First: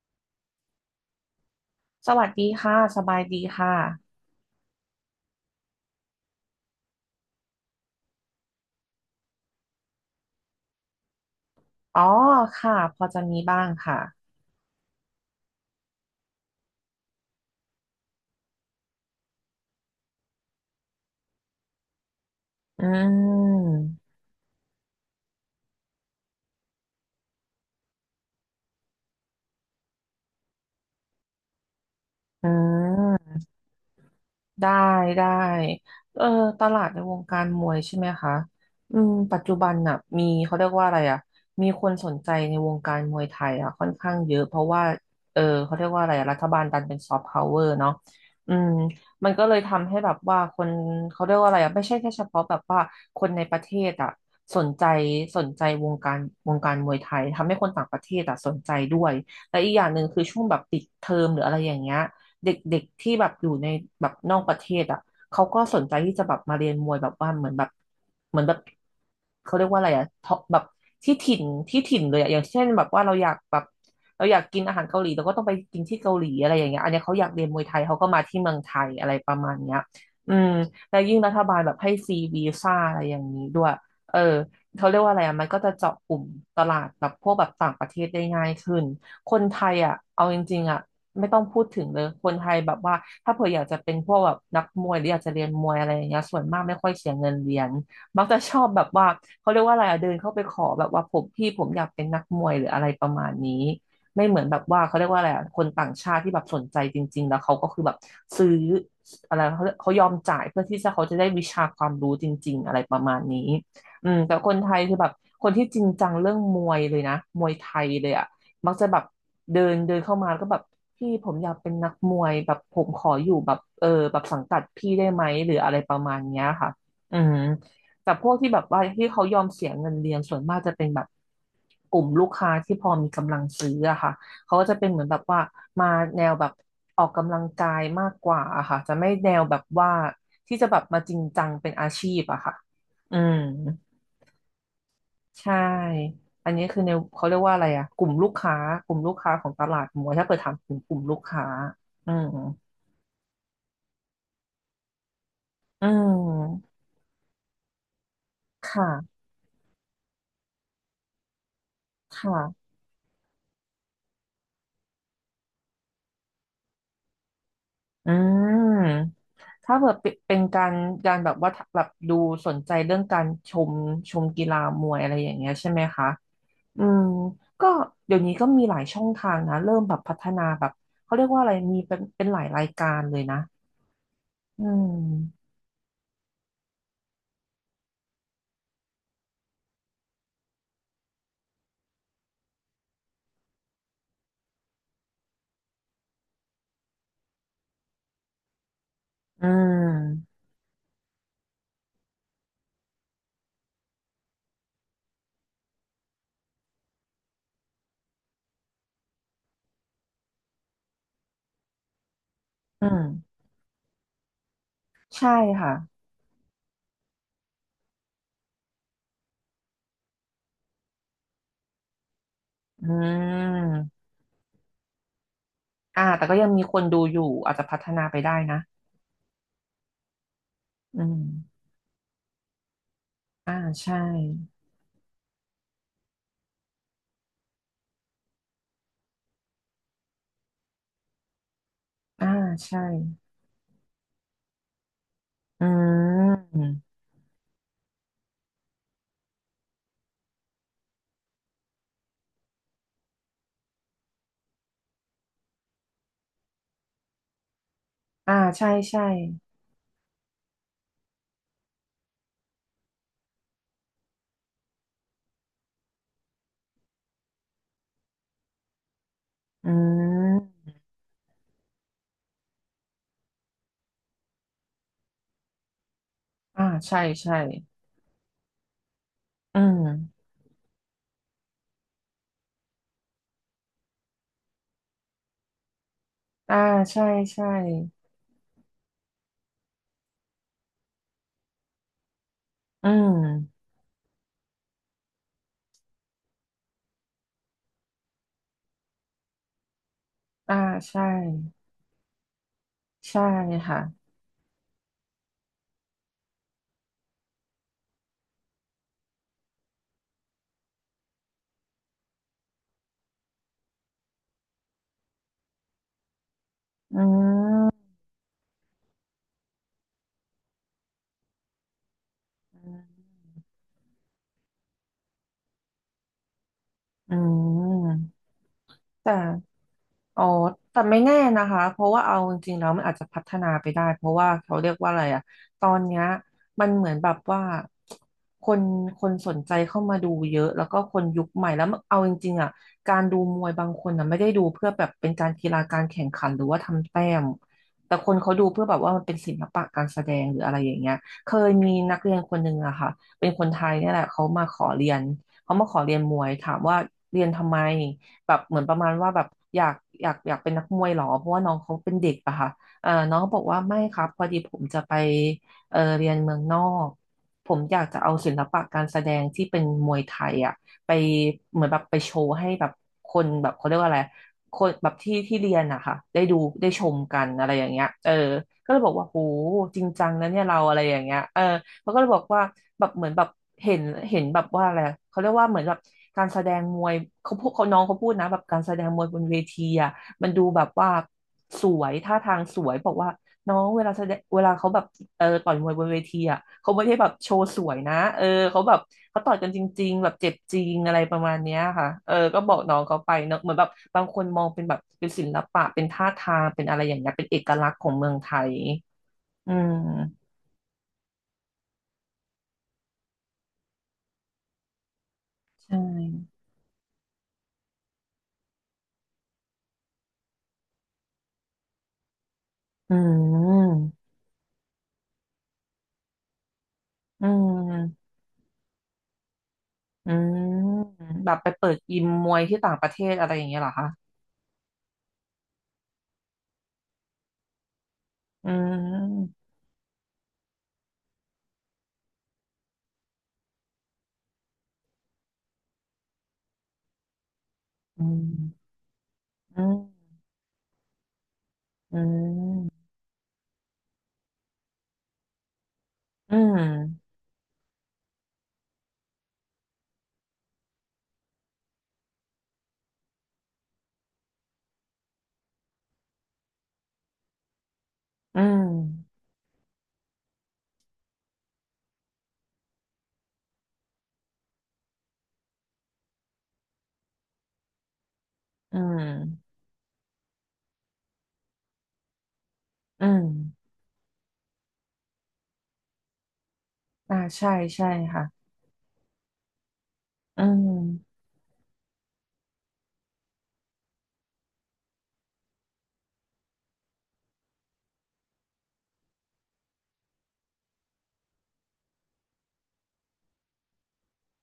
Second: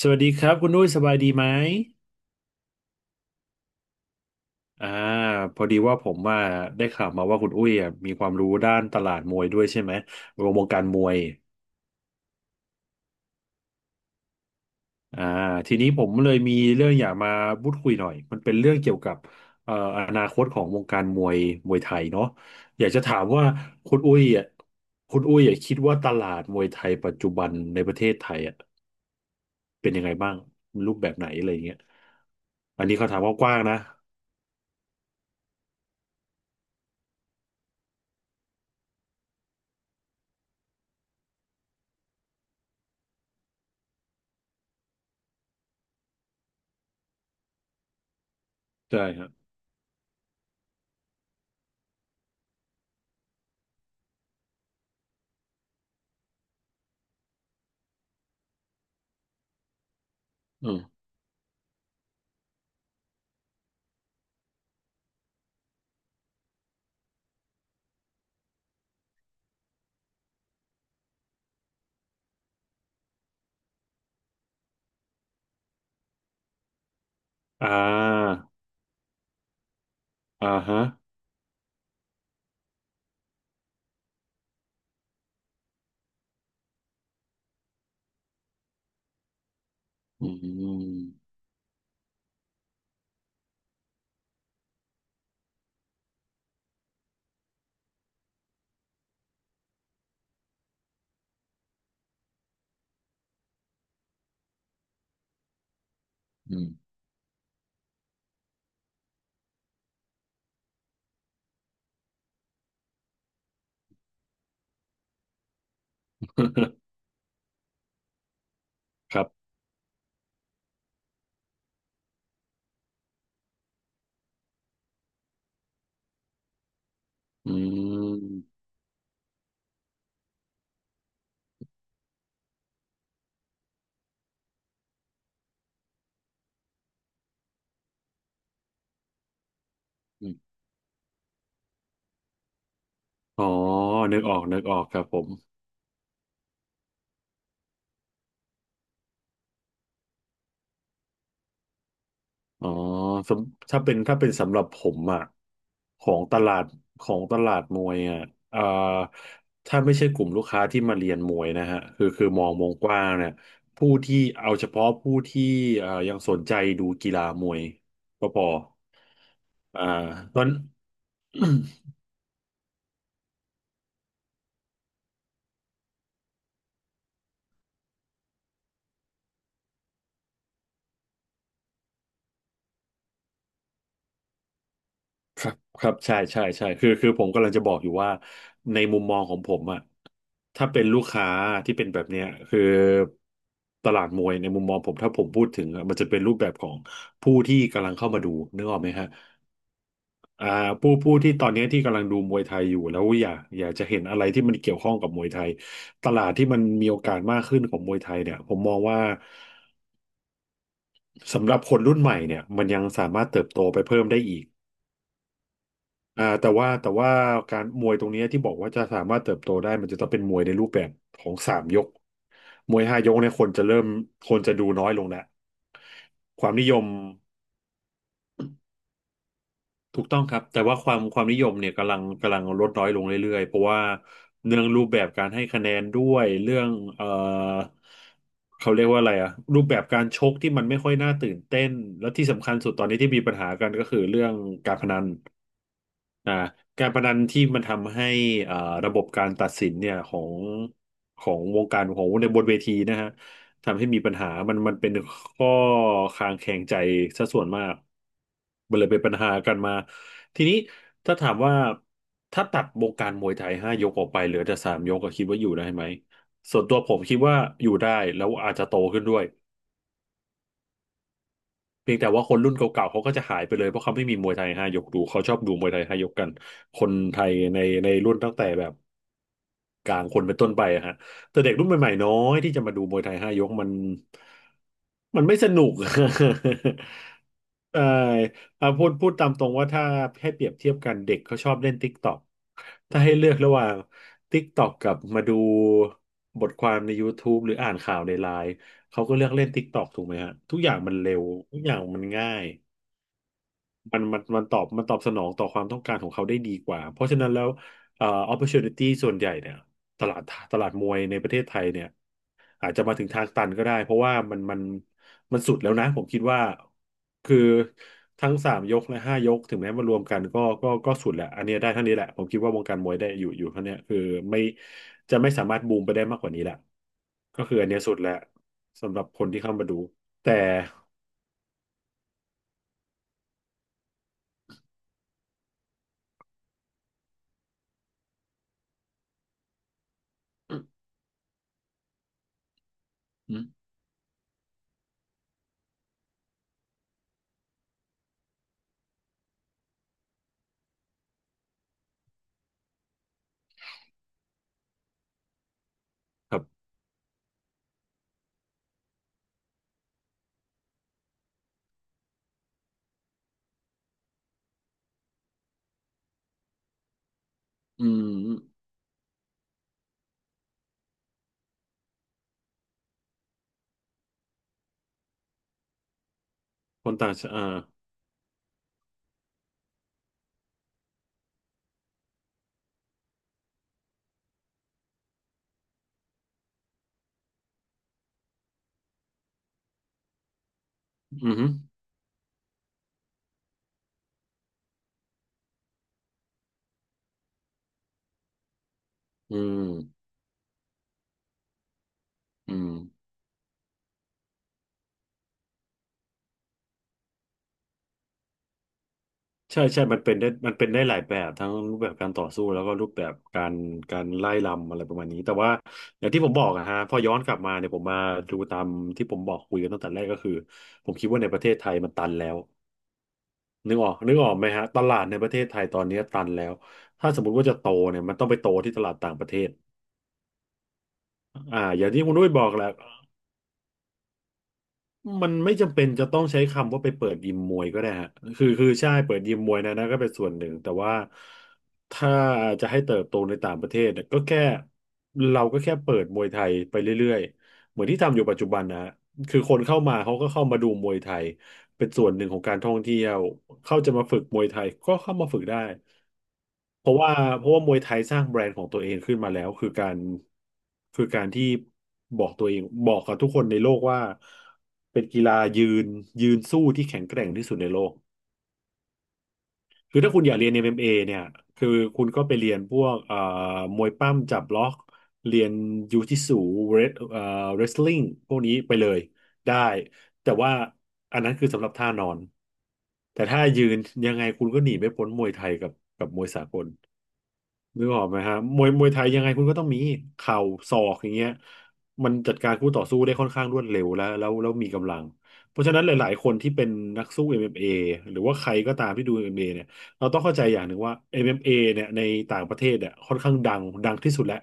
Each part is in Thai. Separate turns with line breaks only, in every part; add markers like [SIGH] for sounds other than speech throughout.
สวัสดีครับคุณอุ้ยสบายดีไหม
สวัสดีค่ะสบายดีค่ะ
อ่าพอดีว่าผมว่าได้ข่าวมาว่าคุณอุ้ยอ่ะมีความรู้ด้านตลาดมวยด้วยใช่ไหมรวมวงการมวย
อ๋อค่ะพอจะมีบ้างค่ะ
อ่าทีนี้ผมเลยมีเรื่องอยากมาพูดคุยหน่อยมันเป็นเรื่องเกี่ยวกับเอ่ออนาคตของวงการมวยมวยไทยเนาะอ
อื
ยากจะถามว่า
ม
คุณอุ้ยอ่ะคุณอุ้ยอ่ะคิดว่าตลาดมวยไทยปัจจุบันในประเทศไทยอ่ะเป็นยังไงบ้างรูปแบบไหนอะไรอย่างเงี้ย
อื
อันนี้เขาถาม
ม
กว้างๆนะ
ได้ได้เออตลาดในวงการมวยใช่ไหมคะปัจจุบันน่ะมีเขาเรียกว่าอะไรอ่ะมีคนสนใจในวงการมวยไทยอ่ะค่อนข้างเยอะเพราะว่าเขาเรียกว่าอะไรอะรัฐบาลดันเป็นซอฟต์พาวเวอร์เนาะอืม
ใช่ครั
มั
บ
นก็เลยทำให้แบบว่าคนเขาเรียกว่าอะไรอ่ะไม่ใช่แค่เฉพาะแบบว่าคนในประเทศอ่ะสนใจสนใจวงการมวยไทยทำให้คนต่างประเทศอ่ะสนใจด้วยและอีกอย่างหนึ่งคือช่วงแบบ
อื
ปิ
ม
ดเทอมหรืออะไรอย่างเงี้ย เด็กๆที่แบบอยู่ในแบบนอกประเทศอ่ะเขาก็สนใจที่จะแบบมาเรียนมวยแบบว่าเหมือนแบบเหมือนแบบเขาเรียกว่าอะไรอ่ะท็อปแบบที่ถิ่นที่ถิ่นเลยอะอย่างเช่นแบบว่าเราอยากแบบเราอยากกินอาหารเกาหลีเราก็ต้องไปกินที่เกาหลีอะไรอย่างเงี้ยอันเนี้ยเขาอยากเรียนมวย
อ่า
ไทยเขาก็มาที่เมืองไทยอะไรประมาณเนี้ยอืม
อ่าฮะ
แล้วยิ่งรัฐบาลแบบให้ฟรีวีซ่าอะไรอย่างนี้ด้วยเออเขาเรียกว่าอะไรอ่ะมันก็จะเจาะกลุ่มตลาดแบบพวกแบบต่างประเทศได้ง่ายขึ้นคนไทยอ่ะเอา
อื
จริงๆอ่ะ
ม
ไม่ต้องพูดถึงเลย คนไทยแบบว่าถ้าเผื่ออยากจะเป็นพวกแบบนักมวยหรืออยากจะเรียนมวยอะไรอย่างเงี้ยส่วนมากไม่ค่อยเสียเงินเรียนมักจะชอบแบบว่าเขาเรียกว่าอะไรอะเดินเข้าไปขอแบบว่าผมพี่ผมอยากเป็นนักมวยหรืออะไรประมาณนี้ไม่เหมือนแบบว่าเขาเรียกว่าอะไรอะคนต่างชาติที่แบบ
อื
สน
ม
ใจจริงๆแล้วเขาก็คือแบบซื้ออะไรเขาเขายอมจ่ายเพื่อที่จะเขาจะได้วิชาความรู้จริงๆอะไรประมาณนี้แต่คนไทยคือแบบคนที่จริงจังเรื่องมวยเล
[LAUGHS]
ยนะมวยไทยเลยอะ มักจะแบบ
ครับ
เดินเดินเข้ามาแล้วก็แบบพี่ผมอยากเป็นนักมวยแบบผมขออยู่แบบเออแบบสังกัดพี่ได้ไหมหรืออะไรประมาณเนี้ยค่ะอืม
อื
แต่พวก
ม
ที่แบบว่าที่เขายอมเสียเงินเรียนส่วนมากจะเป็นแบบกลุ่มลูกค้าที่พอมีกำลังซื้ออะค่ะเขาก็จะเป็นเหมือนแบบว่ามาแนวแบบออกกำลังกายมากกว่าอะค่ะจะไม่แนวแบบว่า
อื
ที่
ม
จะแบบมาจริงจังเป็นอาชีพอะค่ะอืม
อ๋อนึกออกนึกออกครับผม
ใช่อันนี้คือในเขาเรียกว่าอะไรอ่ะกลุ่มลูกค้าของตลาดหมวยถ้าเกิดถามถึงกลุ่มลูกค้าอืม
อ๋อถ้าเป็นสำหรับผมอ่ะ
อื
ของตลาด
ม
ของตลาดมวยอ่ะเอ่า
ค่ะ
ถ้าไม่ใช่กลุ่มลูกค้าที่มาเรียนมวยนะฮะคือ
ค
คือมองว
่ะ
งกว้างเนี่ยผู้ที่เอาเฉพาะผู้ที่เอ่ายังสนใจดูกีฬามวย
อื
ก็พอ
มถ้า
อ่า
เกิดเป็นเป็
ต
น
อน
การแบบว่าแบบ
[COUGHS]
ดูสนใจเรื่องการชมกีฬามวยอะไรอย่างเงี้ยใช่ไหมคะอืมก็เดี๋ยวนี้ก็มีหลายช่องทางนะเริ่มแบบพัฒนาแบบเขาเรียกว่าอะไรมีเป็นหลายรายการเลยนะอืม
ครับครับใช่ใช่ใช่คือผมกำลังจะบอกอยู่ว่าในมุมมองของผมอะถ้าเป็นลูกค้าที่เป็นแบบเนี้ยคือตลาดมวยในมุมมองผมถ้าผมพูดถึงอะมันจะเป็นรูปแบบของผู้ที่กำลังเข้ามาดูนึกออกไหมฮะ
อืม
อ่าผู้ที่ตอนนี้ที่กำลังดูมวยไทยอยู่แล้วอยากจะเห็นอะไรที่มันเกี่ยวข้องกับมวยไทยตลาดที่มันมีโอกาสมากขึ้นของมวยไทยเนี่ยผมมองว่าสำหรับคนรุ่นใหม่เนี่ยมันยั
อื
ง
ม
สามารถเติบโตไปเพิ่มได้อีก
ใช่ค่ะ
แต่ว่าการมวยตรงเนี้ยที่บอกว่าจะสามารถเติบโตได้มันจะต้องเป็นมวยในรูปแบบของสามยกมวย
อื
ห้ายกเนี่ย
ม
คนจะดูน้อยลงแล้ว
อ่าแต่ก็
ค
ยัง
วาม
มี
นิย
คน
ม
ดูอยู่อาจจะพัฒนาไปได้นะ
ถูกต้องครับแต่ว่าควา
อื
มความนิยม
ม
เนี่ยกำลังลดน้อยลงเรื่อยๆ
อ่า
เพราะว่า
ใช่
เรื่องรูปแบบการให้คะแนนด้วยเรื่องเอ่อเขาเรียกว่าอะไรอะรูปแบบการชกที่มันไม่ค่อยน่าตื่นเต้นและที่
อ่า
สำคัญสุด
ใช่
ตอนนี้ที่มีปัญหากันก็คือเรื่องการพนัน
อื
อ่ากา
ม
รพนันที่มันทำให้อ่าระบบการตัดสินเนี่ยของของวงการของในบนเวทีนะฮะทำให้มีปัญหามันเป็นข้อคลางแคลงใจซะส่วนมาก
อ่าใช่
มันเลยเป็
ใช่
นปัญหากันมาทีนี้ถ้าถามว่าถ้าตัดวงการมวยไทยห้ายกออกไปเหลือแต่สามยกก็คิดว่าอยู่ได้ไหมส่วนตัวผมคิดว่าอยู่ได้แล้วอาจจะโตขึ้นด้วย
อืม
เพียงแต่ว่าคนรุ่นเก่าๆ เขาก็จะหายไปเลยเพราะเขาไม่มีมวยไทยห้ายกดูเขาชอบดูมวยไทยห้ายกกัน
อ่า
คน
ใช่
ไทย
ใช่
ในในรุ่นตั้งแต่แบบ
อืม
กลางคนเป็นต้นไปอะฮะแต่เด็กรุ่นใหม่ๆน้อยที่จะมาดูมวยไทยห้ายกมันมันไม่สนุก [LAUGHS]
อ่าใช่ใช่
ใช่อ่าพูดตามตรงว่าถ้าให้เปรียบเทียบกันเด็กเขาชอบเล่น TikTok
อื
ถ้าให้เลือกระหว่า
ม
ง TikTok กับมาดูบทความใน YouTube หรืออ่านข่าวในไลน์เขาก็เลือกเล่น TikTok ถูกไหมฮะ
อ่า
ทุกอย่างมัน
ใช่
เร็วทุกอย่างมันง่าย
ใช่ค่ะ
มันตอบสนองต่อความต้องการของเขาได้ดีกว่าเพราะฉะนั้นแล้วopportunity ส่วนใหญ่เนี่ยตลาดตลาดมวยในประเทศไทยเนี่ยอาจจะมาถึงทางตันก็ได้เพราะว่ามันสุดแล้วนะผมคิดว่า
อื
คือ
ม
ทั้งสามยกและห้ายกถึงแม้มารวมกันก็สุดแหละอันเนี้ยได้เท่านี้แหละผมคิดว่าวงการมวยได้อยู่เท่าเนี้ยคือไม่จะไม่สามารถบูมไปได้มากกว่านี้แหละ
อื
ก็คืออันเนี้ยสุดแล้ว
ม
สำหรับ
แต่
คนที่เข้ามาดู
อ๋อ
แต่
แต่ไม่แน่นะคะ เพราะว่าเอาจริงๆแล้วมันอาจจะพัฒนาไปได้ เพราะว่าเขาเรียกว่าอะไรอะตอนเนี้ยมันเหมือนแบบว่าคนคนสนใจเข้ามาดูเยอะ แล้วก็คนยุคใหม่แล้วเอาจริงๆอะการดูม
อืม
วยบางคนนะไม่ได้ดูเพื่อแบบเป็นการกีฬาการแข่งขันหรือว่าทำแต้มแต่คนเขาดูเพื่อแบบว่ามันเป็นศิลปะการแสดงหรืออะไรอย่างเงี้ยเคยมีนักเรียนคนหนึ่งอะค่ะเป็นคนไทยเนี่ยแหละเขามาขอเรียนเขามาขอเรียนมวย
ครับ
ถามว่าเรียนทำไม แบบเหมือนประมาณว่าแบบอยากอยากเป็นนักมวยเหรอเพราะว่าน้องเขาเป็นเด็กอะค่ะเออน้องก็บอกว่าไม่ครับพอดีผมจะไปเรียนเมืองนอกผมอยา
อื
กจะเอาศิล
ม
ปะการแสดงที่เป็นมวยไทยอะไปเหมือนแบบไปโชว์ให้แบบคนแบบเขาเรียกว่าอะไรคนแบบที่ที่เรียนอะค่ะได้ดูได้ช
คน
ม
ต่าง
กัน
ชา
อะไรอ
ติ
ย่างเงี้ยก็เลยบอกว่าโหจริงจังนะเนี่ยเราอะไรอย่างเงี้ยเขาก็เลยบอกว่าแบบเหมือนแบบเห็นเห็นแบบว่าอะไรเขาเรียกว่าเหมือนแบบการแสดงมวยเขาพูดเขาน้องเขาพูดนะแบบการแสดงมวยบนเวทีอ่ะมันดูแบบว่า
อืมอหื
สวยท่าทางสวยบอกว่าน้องเวลาแสดงเวลาเขาแบบต่อยมวยบนเวทีอ่ะเขาไม่ได้แบบโชว์สวยนะเออเขาแบบเขาต่อ
อื
ยกันจริงๆ
ม
แบบเจ็บจริงอะไรประมาณเนี้ยค่ะเออก็บอก
อืม
น้องเขาไปเนอะเหมือนแบบบางคนมองเป็นแบบเป็นศิลปะเป็นท่าทางเป็นอะไรอย่างเงี้ยเป็นเอกลักษณ์ของเมืองไทยอื
ใช่
ม
ใช่มันเป็นได้มันเป็นได้หลายแบบทั้งรูปแบบการต่อสู้แล้วก็รูปแบบการไล่ลำอะไรประมาณนี้ แต่ว่า
ใช่
อย่างที่ผมบอกอะฮะพอย้อนกลับมาเนี่ยผมมาดูตามที่ผมบอกคุยกันตั้งแต่แรกก็คือผมคิดว่าในประเทศไทยมันตันแล้ว
อื
นึกออ
ม
กนึกออกไหมฮะตลาดในประเทศไทยตอนนี้ตันแล้วถ้าสม
อื
มติว่าจะโตเนี่ย
ม
มันต้องไปโตที่ตลาดต่างประเทศ
อืมแบบไปเปิด
อย่าง
ยิ
ที่
ม
คุณนุ้
ม
ย
วย
บอก
ที่
แหละ
ต่างประเทศอะไรอย่างเงี้ยเหรอคะ
มันไม่จำเป็นจะต้องใช้คำว่าไปเปิดยิมมวยก็ได้ฮะคือ
อื
คือใช่เปิดยิม
ม
มวยนะก็เป็นส่วนหนึ่งแต่ว่าถ้าจะให้เติบโตในต่างประเทศเนี่ยก็แค่เราก็แค่เปิดมวยไทยไปเรื่อยๆเหมือนที่
อื
ทำอยู่ปัจจุบัน
ม
นะฮะคือคน
อื
เข้า
ม
มาเขาก็เข้ามาดูมวยไทยเป็น
อื
ส่วนหนึ่งของการท่อง
ม
เที่ยวเข้าจะมาฝึกมวยไทยก็เข้ามาฝึกได้
อืม
เพราะว่าเพราะว่ามวยไทยสร้างแบรนด์ของตัวเองขึ้นมาแล้วคือการคือการที่บอกตัวเองบอกกับทุกคนในโลกว่าเป็นกีฬายืนยืนสู้ที่แข็งแกร่งที่สุดในโลก
อืม
คือถ้าคุณอยากเรียน MMA เอ็มเอเนี่ยคือคุณก็ไปเรียนพวกมวยปั้มจับล็อกเรียนยูจิสึเรสเรสลิงพวกนี้ไป
อื
เลยได้
ม
แต่ว่าอันนั้นคือสำหรับท่านอน
อื
แต่
ม
ถ้ายืนยังไงคุณก็หนีไม่พ้นมวยไทยกับกับมวยสากล
อ่าใช่
นึ
ใช่
กออกไหม
ค่ะ
ฮะมวยไทยยังไงคุณก็ต้องมีเข่า
อื
ศอกอย่าง
ม
เงี้ยมันจัดการคู่ต่อสู้ได้ค่อนข้างรวดเร็วแล้วมีกำลังเพราะฉะนั้นหลายๆคนที่เป็นนักสู้ MMA หรือว่าใครก็ตามที่ดูเอ็มเอ็มเอเนี่ยเราต้องเข้าใจอย่างหนึ่งว่า MMA เอ็มเอเนี่ยในต่างประเทศเนี่ยค่อนข้างดังดังที่สุดแล้ว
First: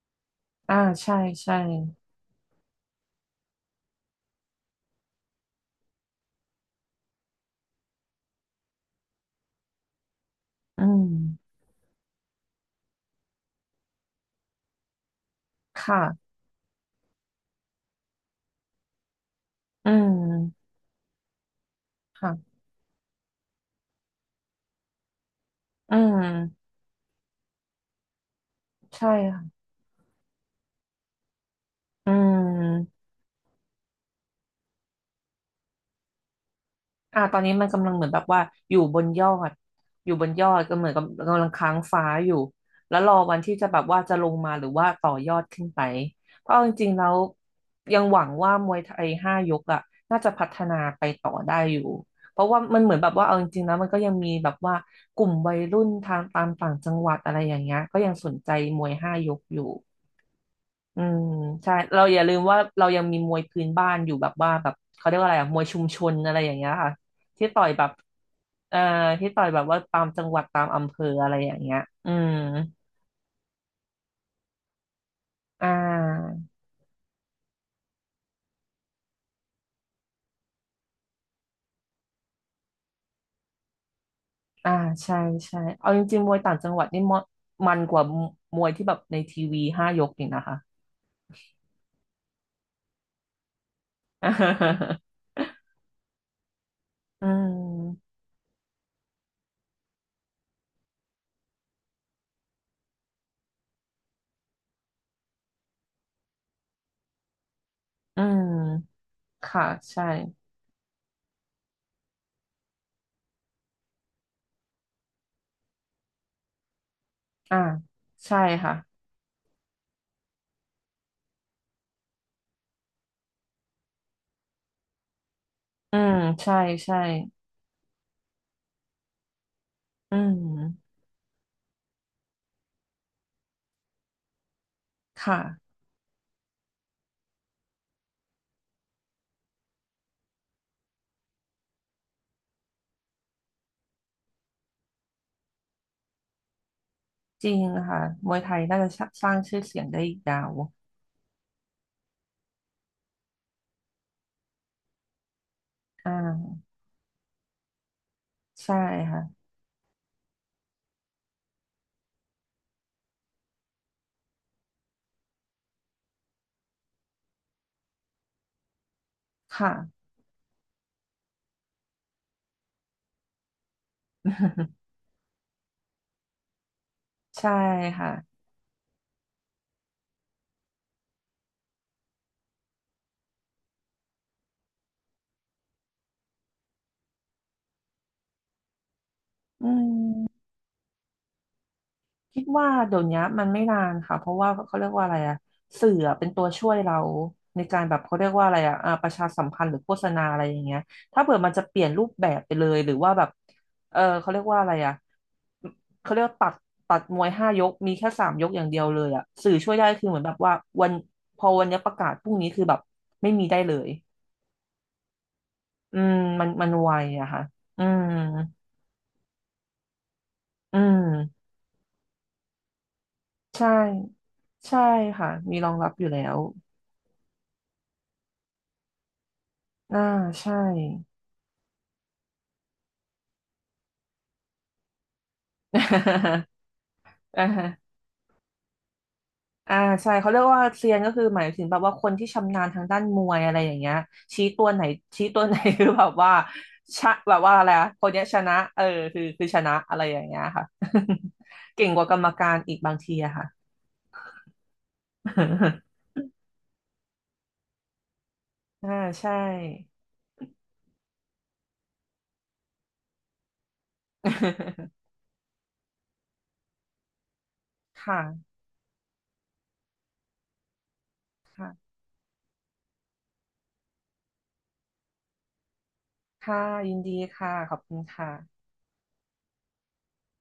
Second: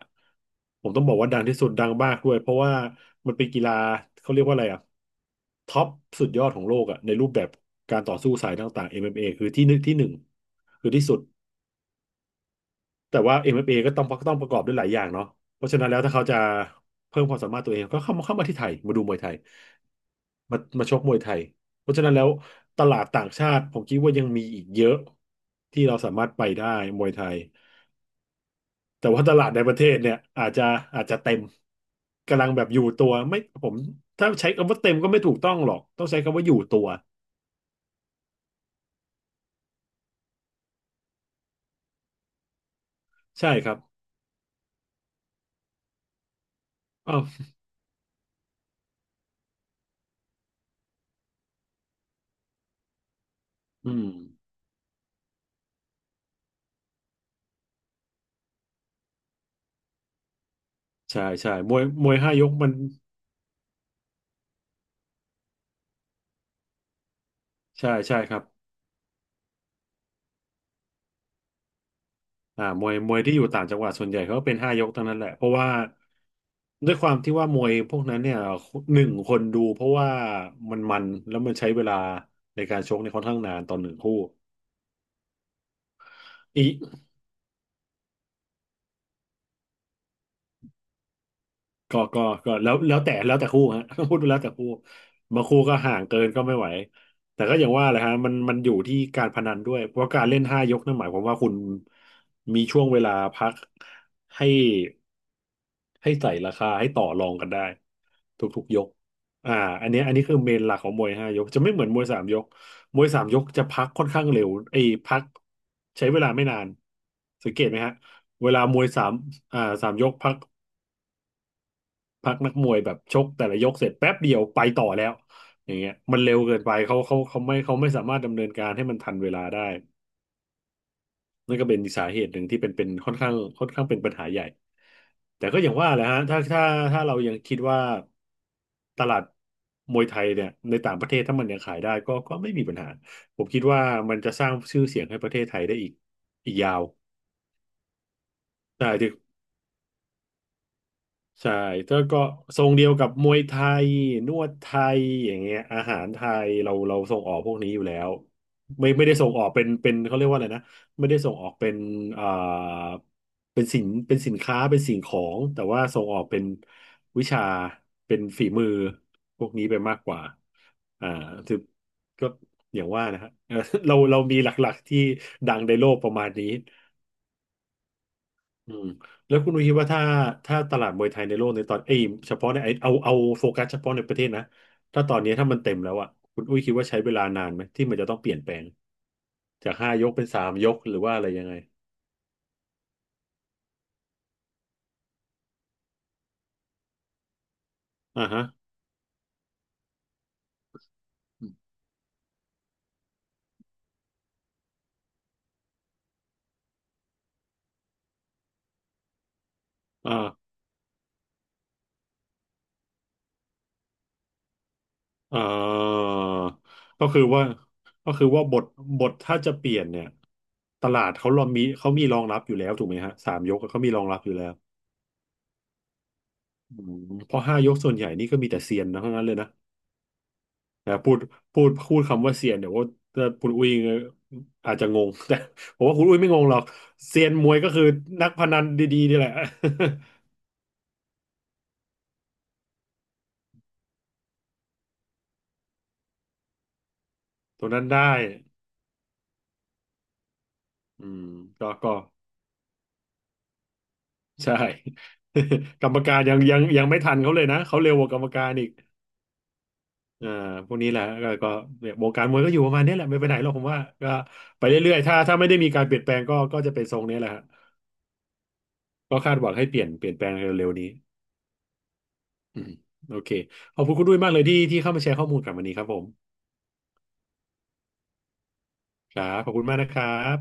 อ่า
ผมต้องบ
ใช่
อกว่าดัง
ใช่
ที่สุดดังมากด้วยเพราะว่ามันเป็นกีฬาเขาเรียกว่าอะไรอะท็อปสุดยอดของโลกอะในรูปแบบการต่อสู้สายต่างๆเอ็มเอมเอคือที่หนึ่ง
อื
คือที่
ม
สุด แต่ว่า m เ a ก็ต้องประกอบด้วยหลายอย่างเนาะเพราะฉะนั้นแล้วถ้าเขา
ค่ะ
จะเพิ่มความสามารถตัวเองก็เข้ามาที่ไทยมาดูมวยไทย
อื
มา
ม
มาชกมวยไทยเพราะฉะนั้นแล้ว
ค่ะ
ตลาดต่างชาติผมคิดว่ายังมีอีกเยอะที่
อื
เราสามารถไปได้
ม
มวยไทยแต่
ใช่
ว่าตลาด
ค่ะ
ในประเทศเนี่ยอาจจะอาจจะเต็ม
อื
กำลังแบบอยู่
ม
ตัวไม่ผมถ้าใช้คำว่าเต็มก็ไม่ถูกต้องหรอกต้องใช้คำว่าอยู่ตัว
อ่าตอนนี้มันกำลังเหมือนแบบว่าอยู่บนยอดอยู่บนยอดก็เหมือนกับกำลังค้างฟ้าอยู่แล้วรอวัน
ใช่
ที่จะ
ครั
แบ
บ
บว่าจะลงมาหรือว่าต่อยอดขึ้นไปเพราะเอาจริงๆแล้ว
อ้าว
ยังหวังว่ามวยไทยห้ายกอ่ะน่าจะพัฒนาไปต่อได้อยู่เพราะว่ามันเหมือนแบบว่าเอาจริงๆแล้วมั
อื
นก็
ม
ยังมีแบบว่ากลุ่มวัยรุ่นทางตามต่างจังหวัดอะไรอย่างเงี้ยก็ยังสนใจมวยห้ายกอยู่ อืม
ใช่ใช่
ใช่
มวย
เรา
มว
อ
ย
ย่าลื
ห้า
ม
ยก
ว่า
มัน
เรายังมีมวยพื้นบ้านอยู่แบบว่าแบบเขาเรียกว่าอะไรอะมวยชุมชนอะไรอย่างเงี้ยค่ะที่ต่อยแบ
ใช่
บ
ใช่ครับ
เอ่อที่ต่อยแบบว่าตามจังหวัดตามอำเภออะไรอย่างเงี้ยอืม
มวยที่อยู่ต่างจังหวัดส่วนใหญ่เขาก็เป็นห้ายกทั้งนั้นแหละเพราะว่า
อ่า
ด้วยความที่ว่ามวยพวกนั้นเนี่ยหนึ่งคนดูเพราะว่ามันแล้วมันใช้เวลาในการชกในี่ยค่อนข้างนานตอนหนึ่งคู่
อ่าใช่ใช่เอาจริงๆมวยต่าง
อี
จั
ก
งหวัดนี่มมันกว่ามวยที่แบบในทีวีห้ายกอีกนะคะ
ก็แล้วแต่คู่ฮะ [LAUGHS] ต้องพูดแล้วแต่คู่บางคู่ก็ห่างเกินก็ไม่ไหว
[LAUGHS] อื
แต่ก็อย่างว่าแหละฮะ
ม
มันอยู่ที่การพนันด้วยเพราะการเล่นห้ายกนั่นหมายความว่าคุณมีช่วงเวลาพักให้ให้ใส่ราคาให้ต่อรองกันได้
อื
ทุกๆยก
ม
อ่า
ค่ะ
อันเนี้ย
ใช่
อันนี้คือเมนหลักของมวยห้ายกจะไม่เหมือนมวยสามยกมวยสามยกจะพักค่อนข้างเร็วไอ้ยพักใช้เวลาไม่นานสัง
อ่า
เกตไหมฮะ
ใช่
เวลา
ค่ะ
มวยสามสามยกพัก พักนักมวยแบบชกแต่ละยกเสร็จแป๊บเดียวไปต่อแล้วอย่างเงี้ย
อืม
มันเร็ว
ใช่
เกินไป
ใช่
เขาไม่สามารถดำเนินการให้มันทันเวลาได้
อืม
นั่นก็เป็นสาเหตุหนึ่งที่เป็นค่อนข้างเป็นปัญหาใหญ่
ค
แต่ก็อย่าง
่ะ
ว่าแหละฮะถ้าถ้าเรายังคิดว่าตลาดมวยไทยเนี่ยในต่างประเทศถ้ามันยังขายได้ก็ไม่มีปัญหาผมคิดว่ามันจะสร้างชื่อเสียงให้ประเทศไทยได้อีกอีกยาว
จริงค่ะมวยไทยน่า
ใช่
จะสร้างชื่อเสียงได้อีกยาว
ใช่แล้วก็ทรงเดียวกับมวยไทยนวดไทยอย่างเงี้ยอาหาร
อ่
ไทยเรา
า
เราส่งออกพวกนี้อยู่แล้ว
ใช่
ไม่ได้
ค่ะ
ส่งออกเป็นเขาเรียกว่าอะไรนะไม่ได้ส่งออกเป็นอ่าเป็นสินค้าเป็นสิ่งของแต่ว่าส่งออกเป็นวิชาเป็นฝีมือพวกนี้
ค่ะ
ไปมากกว่าอ่าคือก็อย่างว่านะฮะ [LAUGHS] เออเราเรามีหลักๆที่
[LAUGHS]
ดังในโลกประมาณนี้
ใช่ค่ะ
อืมแล้วคุณนุ้ยคิดว่าถ้าตลาดมวยไทยในโลกในตอนเอ้ยเฉพาะในไอเอาโฟกัสเฉพาะในประเทศนะถ้ามันเต็มแล้วอ่ะคุณอุ้ยคิดว่าใช้เวลานานไหมที่มันจะต้องเปลี่ยนแปลง
อื
จากห้ายกเป็น
ม
สามยกหรือว่าอะไรยังไง
คิดว่าเดี๋ยวนี้มันไม่นานค่ะเพราะว่าเขาเรียกว่าอะไรอะสื่ออะเป็นตัวช่วยเราในการแบบเขา
อ่า
เรียก
ฮะ
ว่าอะไรอะอ่าประชาสัมพันธ์หรือโฆษณาอะไรอย่างเงี้ยถ้าเผื่อมันจะเปลี่ยนรูปแบบไปเลยหรือว่าแบบเออเขาเรียกว่าอะไรอะเขาเรียกว่าตัดตัดมวยห้ายกมีแค่3 ยกอย่างเดียวเลยอะสื่อช่วยได้คือเหมือนแบบ
อ่า
ว่าวันพอวันนี้ประกาศพรุ่งนี้คือแบบไม่มีได้เลย
อ่
อื
า
มมันมันไว
ก็คือ
อะค่ะ
ว่า
อืม
ก็คือว่าบทถ้าจะเปลี่ยนเนี่ย
อื
ตลาดเขารอ
ม
มีเขามีรองรับอยู่แล้วถูกไหมฮะสามยก
ใช่
เขามีรองรับอยู่แล้ว
ใช่ค่ะมีรองรับอยู่แล้ว
อืมเพราะห้ายกส่วนใหญ่นี่ก็มีแต่เซียนนะเท่านั้นเลยนะ
อ่าใช่
นะพูดคำว่าเซียนเดี๋ยวว่าคุณอุ้ยอาจจะงง [LAUGHS] แต่ผมว่าคุณอุ้ยไม่งง
[LAUGHS]
หรอกเซียน
อ่า
มวยก็คือนักพนันดีๆนี่แหละ
อ่าใช่เขาเรียกว่าเซียนก็คือหมายถึงแบบว่าคนที่ชำนาญทางด้านมวยอะไรอย่างเงี้ยชี้ตัวไหนชี้ตัวไหน [LAUGHS] คือแบบว่าชะ [LAUGHS] แบบว่า
[LAUGHS]
อะ
ตั
ไร
วนั้
อะ
นได้
คนเนี้ยชนะเออคือคือชนะอะไรอย่างเงี้ยค่ะ
อืมก็
[LAUGHS] เก่ง
ก็
กว่ากรรมการอีกบางทีอะค่ะ
ใช่ [LAUGHS] กรรม
[LAUGHS]
การยังไม่ทันเขาเลยนะเขาเร็วกว่ากรรมการอีก
อ่าใช่
อ่าพวกนี้แหละก็เนี่ยวงการมวยก็อยู่ประมาณนี้แหละไม่ไปไหนหรอกผมว่าก็ไป
[LAUGHS]
เรื่อยๆถ้าไม่ได้มีการเปลี่ยนแปลงก็จะเป็นทรงนี้แหละฮะ
ค่ะ
ก็คาดหวังให้เปลี่ยนแปลงเร็วๆนี้
ค่ะ
อืมโอเคขอบคุณคุณด้วยมากเลยที่เข้ามาแชร์ข้อมูลกับวันนี้ครับผม
ค่ะยินดีค่ะขอบคุณค่ะ
ครับขอบคุณมากนะครับ